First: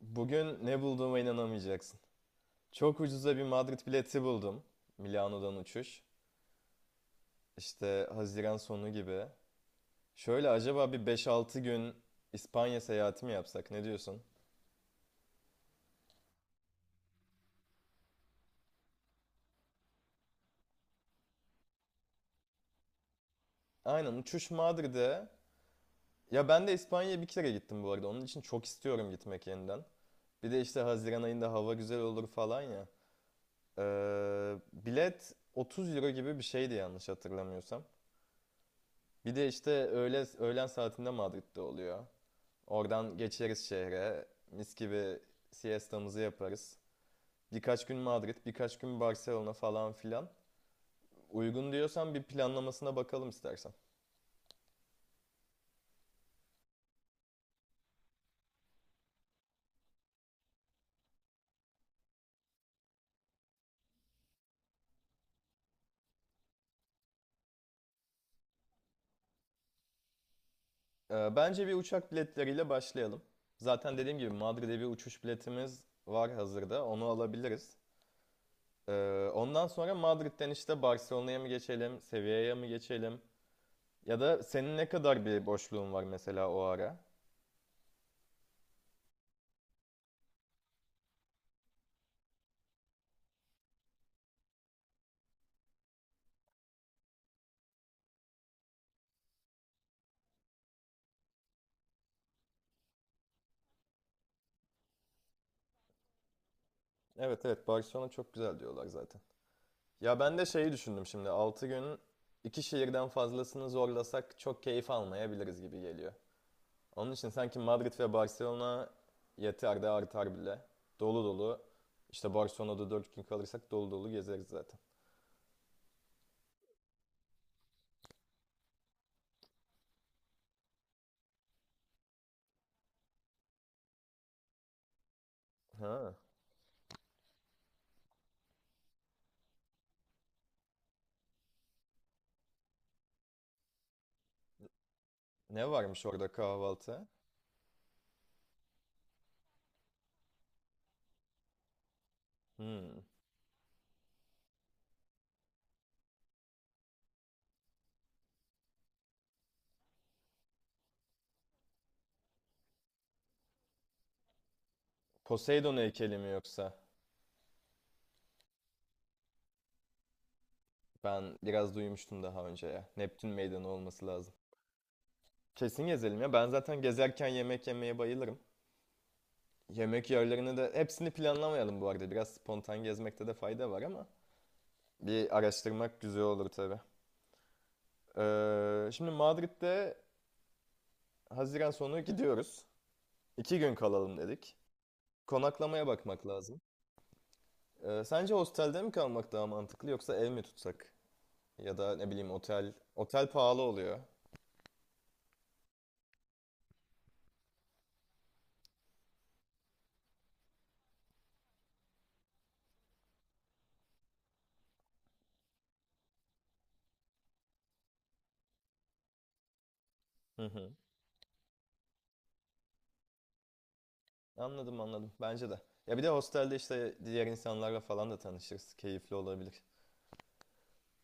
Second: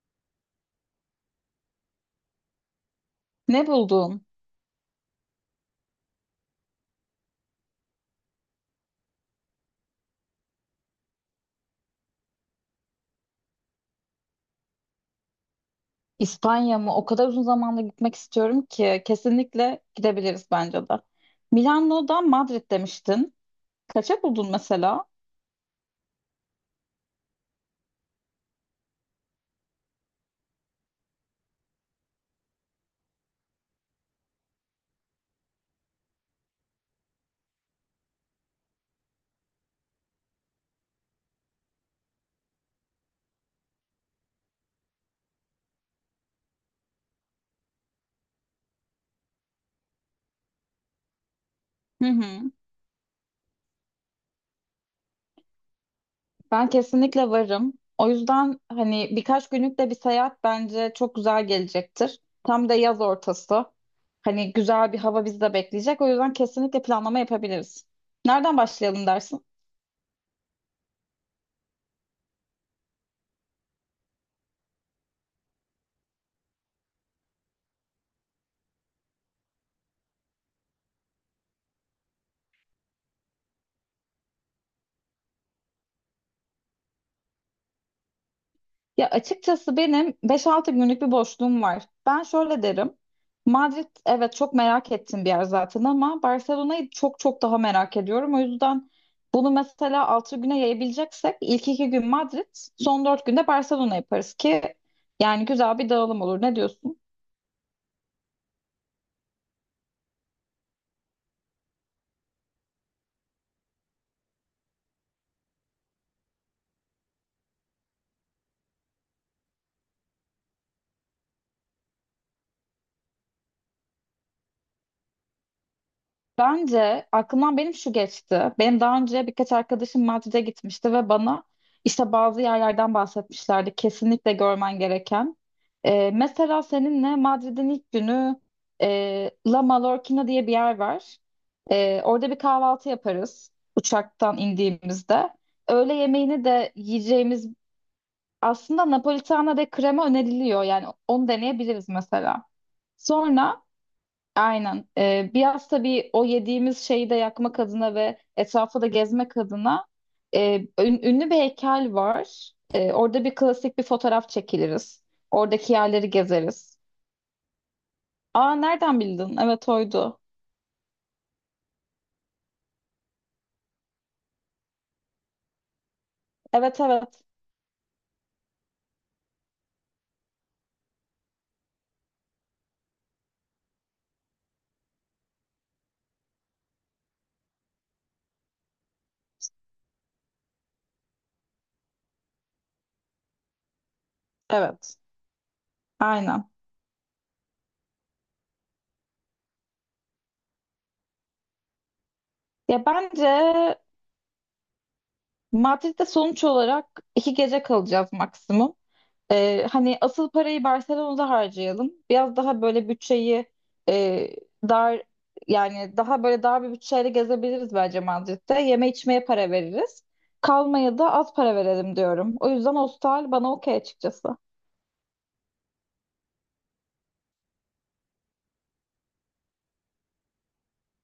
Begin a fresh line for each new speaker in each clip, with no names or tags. Bugün ne bulduğuma inanamayacaksın. Çok ucuza bir
Ne
Madrid bileti
buldun?
buldum. Milano'dan uçuş. İşte Haziran sonu gibi. Şöyle acaba bir beş altı gün İspanya seyahati mi yapsak? Ne diyorsun?
İspanya mı? O kadar uzun zamanda gitmek istiyorum ki kesinlikle gidebiliriz bence de. Milano'dan Madrid demiştin.
Aynen
Kaça
uçuş
buldun mesela?
Madrid'e. Ya ben de İspanya'ya bir kere gittim bu arada. Onun için çok istiyorum gitmek yeniden. Bir de işte Haziran ayında hava güzel olur falan ya. Bilet 30 euro gibi bir şeydi yanlış hatırlamıyorsam. Bir de işte öğlen saatinde Madrid'de oluyor. Oradan geçeriz şehre. Mis gibi siestamızı yaparız. Birkaç gün Madrid, birkaç gün Barcelona falan filan. Uygun
Hı
diyorsan bir
hı.
planlamasına bakalım istersen.
Ben kesinlikle varım. O yüzden hani birkaç günlük de bir seyahat bence çok güzel gelecektir. Tam da yaz ortası. Hani güzel bir hava bizi de bekleyecek. O yüzden kesinlikle planlama yapabiliriz. Nereden başlayalım dersin?
Bence bir uçak biletleriyle başlayalım. Zaten dediğim gibi Madrid'e bir uçuş biletimiz var hazırda. Onu alabiliriz. Ondan sonra Madrid'den işte Barcelona'ya mı geçelim, Sevilla'ya mı geçelim? Ya da senin ne kadar bir boşluğun var mesela o ara?
Ya açıkçası benim 5-6 günlük bir boşluğum var. Ben şöyle derim. Madrid, evet, çok merak ettiğim bir yer zaten ama Barcelona'yı çok çok daha merak ediyorum. O yüzden bunu mesela 6 güne yayabileceksek ilk 2 gün Madrid, son 4 günde Barcelona yaparız ki yani güzel bir dağılım olur. Ne diyorsun?
Evet evet, Barcelona çok güzel diyorlar zaten. Ya ben de şeyi düşündüm şimdi. 6 gün iki şehirden fazlasını zorlasak çok keyif almayabiliriz gibi geliyor. Onun için sanki Madrid ve Barcelona yeter de artar bile. Dolu dolu. İşte Barcelona'da 4 gün kalırsak dolu dolu gezeriz zaten.
Bence aklımdan benim şu geçti. Benim daha önce birkaç arkadaşım Madrid'e gitmişti ve bana işte bazı yerlerden bahsetmişlerdi. Kesinlikle görmen gereken. Ee,
Ha.
mesela seninle Madrid'in ilk günü La Mallorquina diye bir yer var. Orada bir kahvaltı yaparız uçaktan indiğimizde.
Ne
Öğle
varmış orada
yemeğini de
kahvaltı?
yiyeceğimiz aslında Napolitana de krema öneriliyor. Yani onu deneyebiliriz mesela.
Hmm.
Sonra. Aynen. Biraz tabii o yediğimiz şeyi de yakmak adına ve etrafı da gezmek adına ünlü bir heykel var. Orada bir klasik bir fotoğraf çekiliriz. Oradaki
Poseidon
yerleri
heykeli mi yoksa?
gezeriz. Aa, nereden bildin? Evet, oydu.
Ben biraz duymuştum daha önce ya. Neptün meydanı olması lazım. Kesin gezelim ya. Ben
Evet
zaten
evet.
gezerken yemek yemeye bayılırım. Yemek yerlerini de hepsini planlamayalım bu arada. Biraz spontan gezmekte de fayda var ama bir araştırmak güzel olur tabii. Şimdi Madrid'de Haziran sonu gidiyoruz. 2 gün kalalım dedik.
Evet.
Konaklamaya bakmak
Aynen.
lazım. Sence hostelde mi kalmak daha mantıklı yoksa ev mi tutsak? Ya da ne bileyim otel.
Ya bence
Otel pahalı oluyor.
Madrid'de sonuç olarak 2 gece kalacağız maksimum. Hani asıl parayı Barcelona'da harcayalım. Biraz daha böyle bütçeyi e, dar, yani daha böyle dar bir bütçeyle gezebiliriz bence Madrid'de. Yeme içmeye para veririz.
Hı hı.
Kalmaya da az para verelim diyorum. O yüzden hostel bana okey açıkçası.
Anladım anladım. Bence de. Ya bir de hostelde işte diğer insanlarla falan da tanışırız. Keyifli olabilir.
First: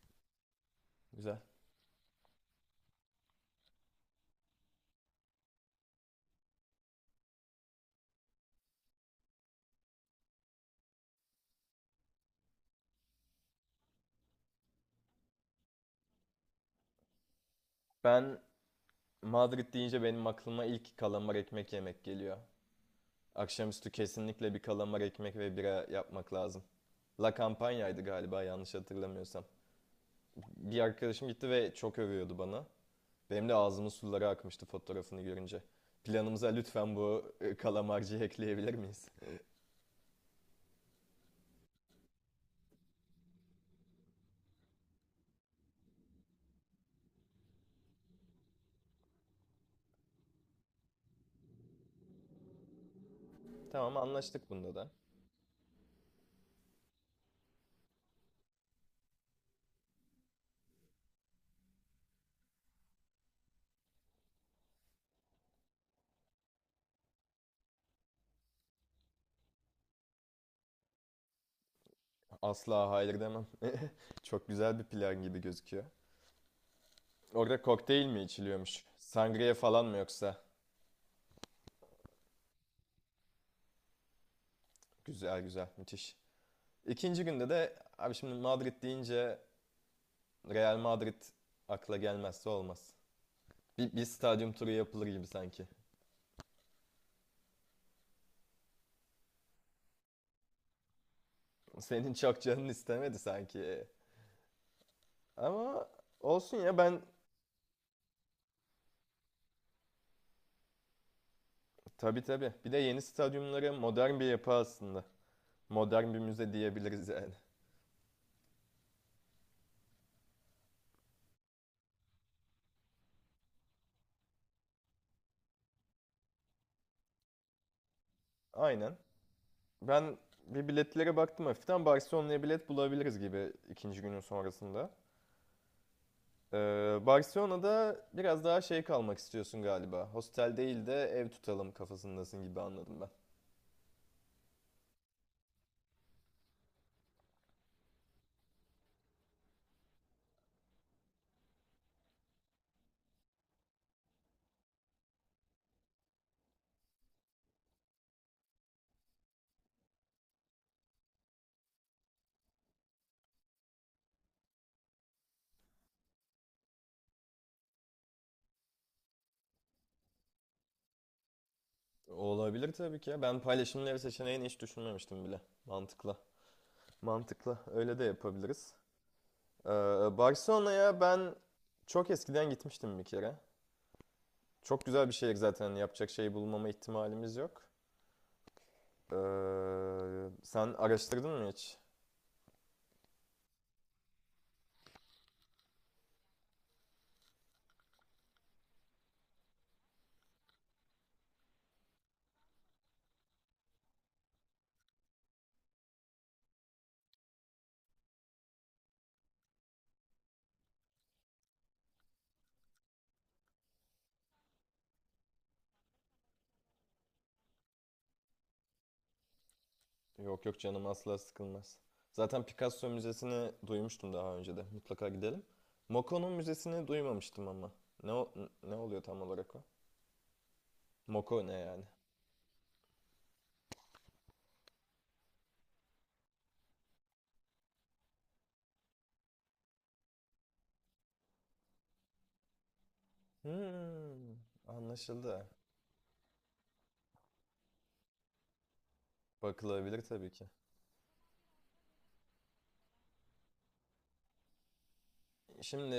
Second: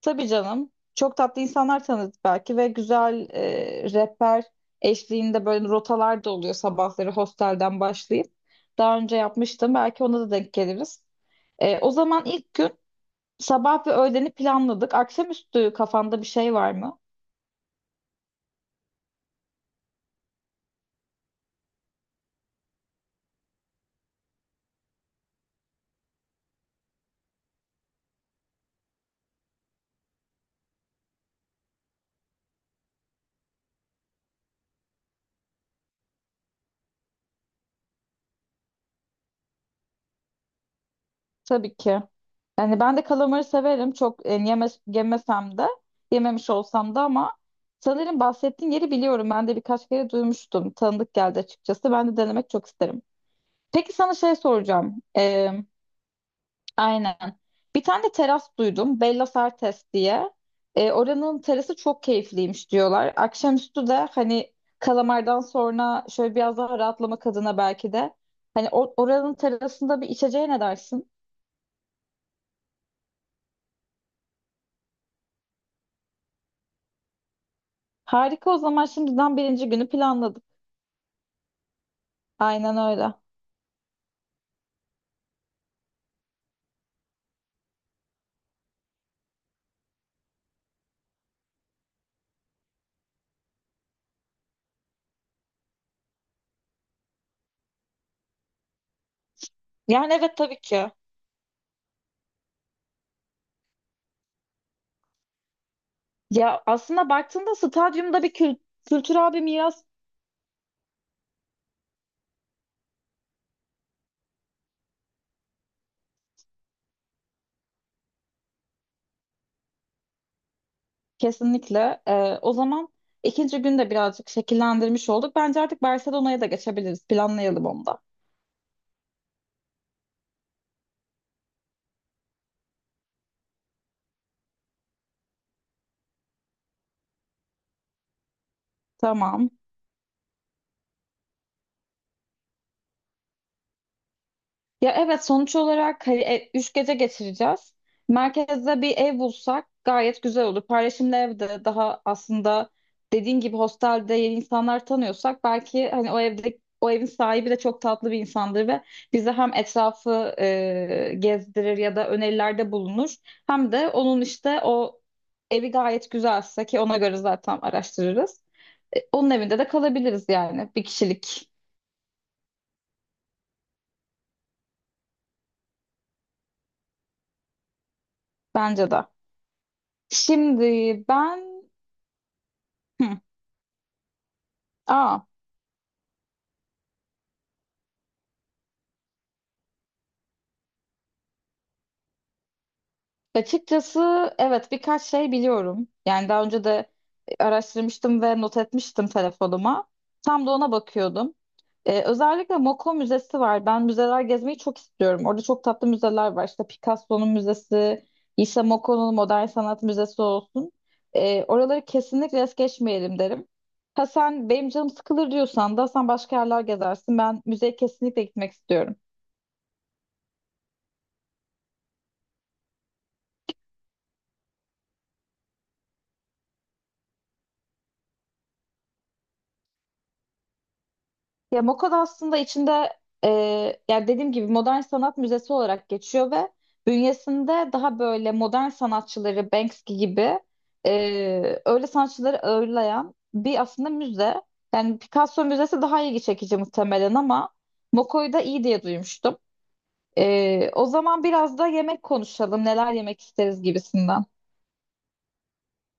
Tabii canım. Çok
Güzel.
tatlı insanlar tanıdık belki ve güzel rehber eşliğinde böyle rotalar da oluyor sabahları hostelden başlayıp. Daha önce yapmıştım. Belki ona da denk geliriz. O zaman ilk gün sabah ve öğleni planladık. Akşamüstü kafanda bir şey var mı?
Ben Madrid deyince benim aklıma ilk kalamar ekmek yemek geliyor. Akşamüstü kesinlikle bir kalamar ekmek ve bira yapmak lazım. La Campaña'ydı galiba yanlış hatırlamıyorsam. Bir arkadaşım gitti ve çok övüyordu bana. Benim de ağzımın suları akmıştı fotoğrafını görünce. Planımıza lütfen bu kalamarcıyı ekleyebilir miyiz?
Tabii ki. Yani ben de kalamarı severim. Çok yemesem de, yememiş olsam da ama sanırım bahsettiğin yeri biliyorum. Ben de birkaç kere duymuştum. Tanıdık geldi açıkçası. Ben de denemek çok isterim. Peki
Tamam,
sana şey
anlaştık bunda da.
soracağım. Aynen. Bir tane de teras duydum. Bella Sartes diye. Oranın terası çok keyifliymiş diyorlar. Akşamüstü de hani kalamardan sonra şöyle biraz daha rahatlamak adına belki de. Hani oranın terasında bir içeceğe ne dersin?
Asla hayır demem. Çok güzel bir plan gibi gözüküyor. Orada kokteyl mi
Harika, o zaman
içiliyormuş?
şimdiden
Sangria
birinci
falan
günü
mı
planladık.
yoksa?
Aynen öyle.
Güzel güzel, müthiş. İkinci günde de abi şimdi Madrid deyince Real Madrid akla gelmezse olmaz. Bir stadyum turu yapılır gibi sanki.
Yani evet, tabii ki.
Senin çok canın istemedi sanki. Ama olsun
Ya
ya, ben
aslında baktığında stadyumda bir kültürel bir miras.
tabii tabii. Bir de yeni stadyumları modern bir yapı aslında. Modern bir müze diyebiliriz yani.
Kesinlikle. O zaman ikinci günde birazcık şekillendirmiş olduk. Bence artık Barcelona'ya da geçebiliriz. Planlayalım onu da.
Aynen. Ben bir biletlere baktım hafiften. Barcelona'ya bilet bulabiliriz gibi ikinci günün sonrasında. Barcelona'da biraz daha şey kalmak
Tamam.
istiyorsun galiba. Hostel değil de ev tutalım kafasındasın gibi anladım ben.
Ya evet, sonuç olarak hani 3 gece geçireceğiz. Merkezde bir ev bulsak gayet güzel olur. Paylaşımlı evde daha aslında dediğin gibi hostelde yeni insanlar tanıyorsak, belki hani o evde o evin sahibi de çok tatlı bir insandır ve bize hem etrafı gezdirir ya da önerilerde bulunur, hem de onun işte o evi gayet güzelse ki ona göre zaten araştırırız. Onun evinde de kalabiliriz yani, bir kişilik.
Olabilir tabii ki ya. Ben paylaşımlı ev seçeneğini hiç düşünmemiştim bile. Mantıklı. Mantıklı. Öyle de yapabiliriz.
Bence de.
Ee,
Şimdi
Barcelona'ya ben
ben.
çok eskiden gitmiştim bir
Hı.
kere. Çok güzel bir
Aa,
şehir zaten. Yapacak şey bulmama ihtimalimiz yok. Ee, Sen araştırdın mı hiç?
açıkçası evet, birkaç şey biliyorum. Yani daha önce de araştırmıştım ve not etmiştim telefonuma. Tam da ona bakıyordum. Özellikle Moco Müzesi var. Ben müzeler gezmeyi çok istiyorum. Orada çok tatlı müzeler var. İşte Picasso'nun müzesi, işte Moco'nun Modern Sanat Müzesi olsun. Oraları kesinlikle es geçmeyelim derim. Ha sen benim canım sıkılır diyorsan da sen başka yerler gezersin. Ben müzeye kesinlikle gitmek istiyorum.
Yok yok, canım asla sıkılmaz. Zaten Picasso Müzesi'ni duymuştum daha önce de. Mutlaka gidelim. Moko'nun müzesini duymamıştım ama. Ne o- Ne oluyor tam olarak o? Moko ne
Ya
yani?
MoCA'da aslında içinde, e, yani dediğim gibi, modern sanat müzesi olarak geçiyor ve bünyesinde daha böyle modern sanatçıları, Banksy gibi öyle sanatçıları ağırlayan bir aslında
Hmm,
müze. Yani Picasso
anlaşıldı.
müzesi daha ilgi çekici muhtemelen ama MoCA'yı da iyi diye duymuştum.
Bakılabilir tabii ki.
O zaman biraz da yemek konuşalım, neler yemek isteriz gibisinden.
Şimdi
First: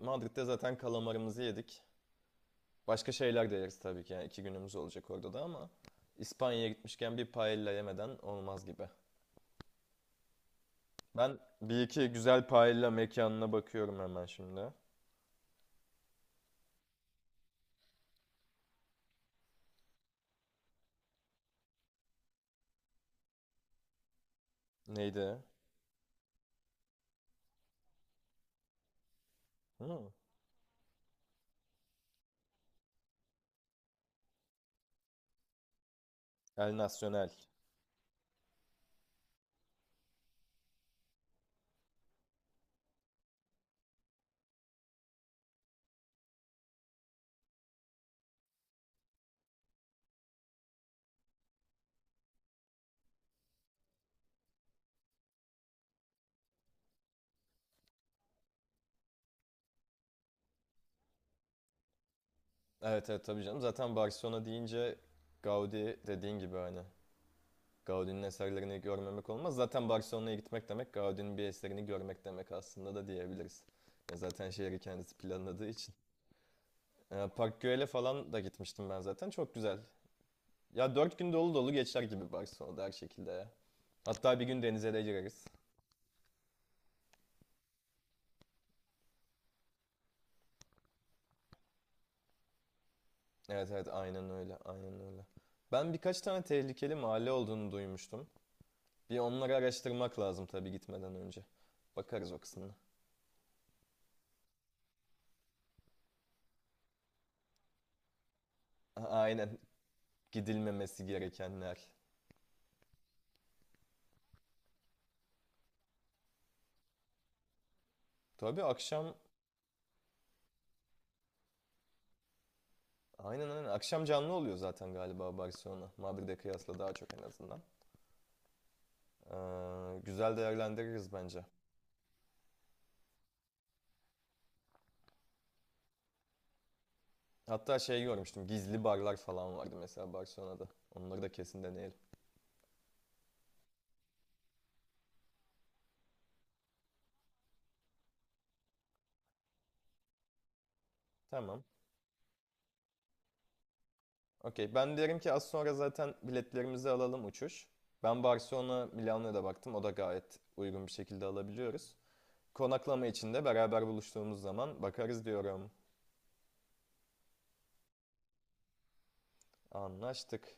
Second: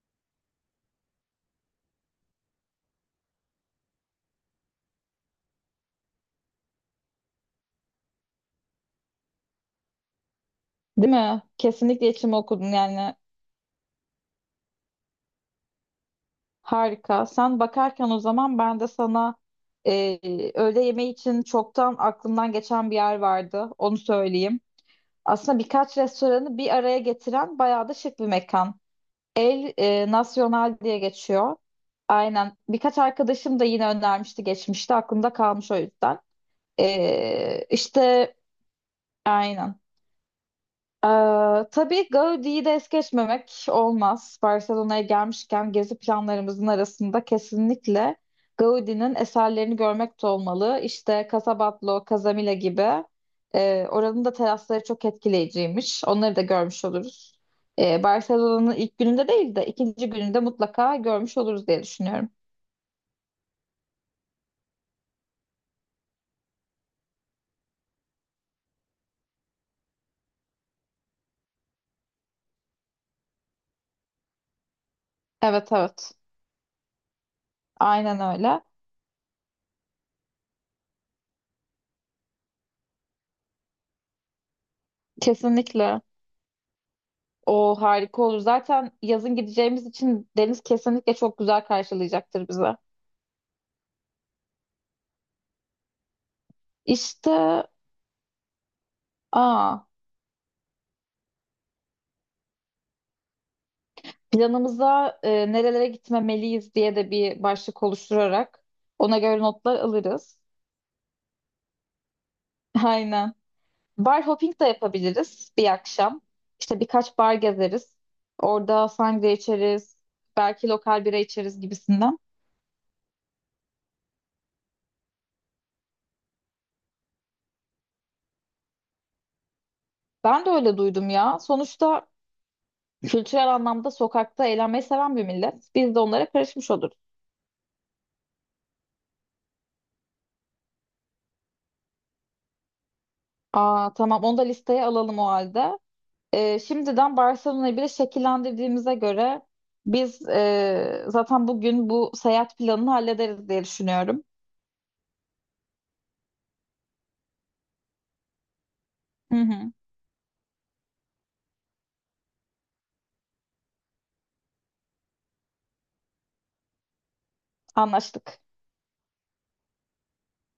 Madrid'de zaten kalamarımızı yedik. Başka şeyler de yeriz tabii ki. Yani 2 günümüz olacak orada da ama İspanya'ya gitmişken bir paella yemeden olmaz gibi.
Değil
Ben
mi?
bir iki
Kesinlikle içimi
güzel
okudun
paella
yani.
mekanına bakıyorum hemen şimdi.
Harika. Sen bakarken o zaman ben de sana e, öğle yemeği için çoktan aklımdan geçen bir yer vardı. Onu söyleyeyim.
Neydi?
Aslında birkaç restoranı bir araya getiren bayağı da şık bir mekan. El
Hmm.
Nacional diye geçiyor. Aynen. Birkaç arkadaşım da yine önermişti geçmişte. Aklımda kalmış o yüzden.
El Nacional.
E, işte aynen. Ee, tabii Gaudi'yi de es geçmemek olmaz. Barcelona'ya gelmişken gezi planlarımızın arasında kesinlikle Gaudi'nin eserlerini görmek de olmalı. İşte Casa Batlló, Casamila gibi oranın da terasları çok etkileyiciymiş. Onları da görmüş oluruz. Barcelona'nın ilk gününde değil de ikinci gününde mutlaka görmüş oluruz diye düşünüyorum.
Evet evet, tabii canım. Zaten Barcelona deyince Gaudi dediğin gibi hani. Gaudi'nin eserlerini görmemek olmaz. Zaten Barcelona'ya gitmek demek Gaudi'nin bir eserini görmek demek aslında da diyebiliriz. Ya zaten şehri kendisi planladığı
Evet
için.
evet,
Park Güell'e
aynen
falan da
öyle.
gitmiştim ben zaten. Çok güzel. Ya 4 gün dolu dolu geçer gibi Barcelona'da her şekilde ya. Hatta bir gün denize de gireriz.
Kesinlikle. O harika olur. Zaten yazın gideceğimiz için deniz kesinlikle çok güzel karşılayacaktır bize.
Evet evet, aynen öyle, aynen öyle. Ben birkaç tane tehlikeli mahalle
İşte.
olduğunu duymuştum. Bir onları
Aa,
araştırmak lazım tabii gitmeden önce. Bakarız o kısmına.
planımıza nerelere gitmemeliyiz diye de bir başlık oluşturarak ona göre
Aynen,
notlar alırız.
gidilmemesi gerekenler.
Aynen. Bar hopping de yapabiliriz bir akşam. İşte birkaç bar gezeriz.
Tabii
Orada
akşam
sangria içeriz. Belki lokal bira içeriz gibisinden.
aynen aynen, akşam canlı oluyor zaten galiba Barcelona. Madrid'e kıyasla daha çok en azından. Güzel
Ben de öyle duydum
değerlendiririz
ya.
bence.
Sonuçta kültürel anlamda sokakta eğlenmeyi seven bir millet. Biz de onlara karışmış oluruz.
Hatta şey görmüştüm, gizli barlar falan vardı mesela Barcelona'da. Onları da kesin deneyelim.
Aa, tamam, onu da listeye alalım o halde. Şimdiden Barcelona'yı bile şekillendirdiğimize göre biz zaten
Tamam.
bugün bu seyahat planını hallederiz diye düşünüyorum.
Okey. Ben derim ki az sonra zaten biletlerimizi alalım uçuş. Ben Barcelona Milano'ya
Hı
da
hı,
baktım. O da gayet uygun bir şekilde alabiliyoruz. Konaklama için de beraber buluştuğumuz zaman bakarız diyorum.
anlaştık.
Anlaştık.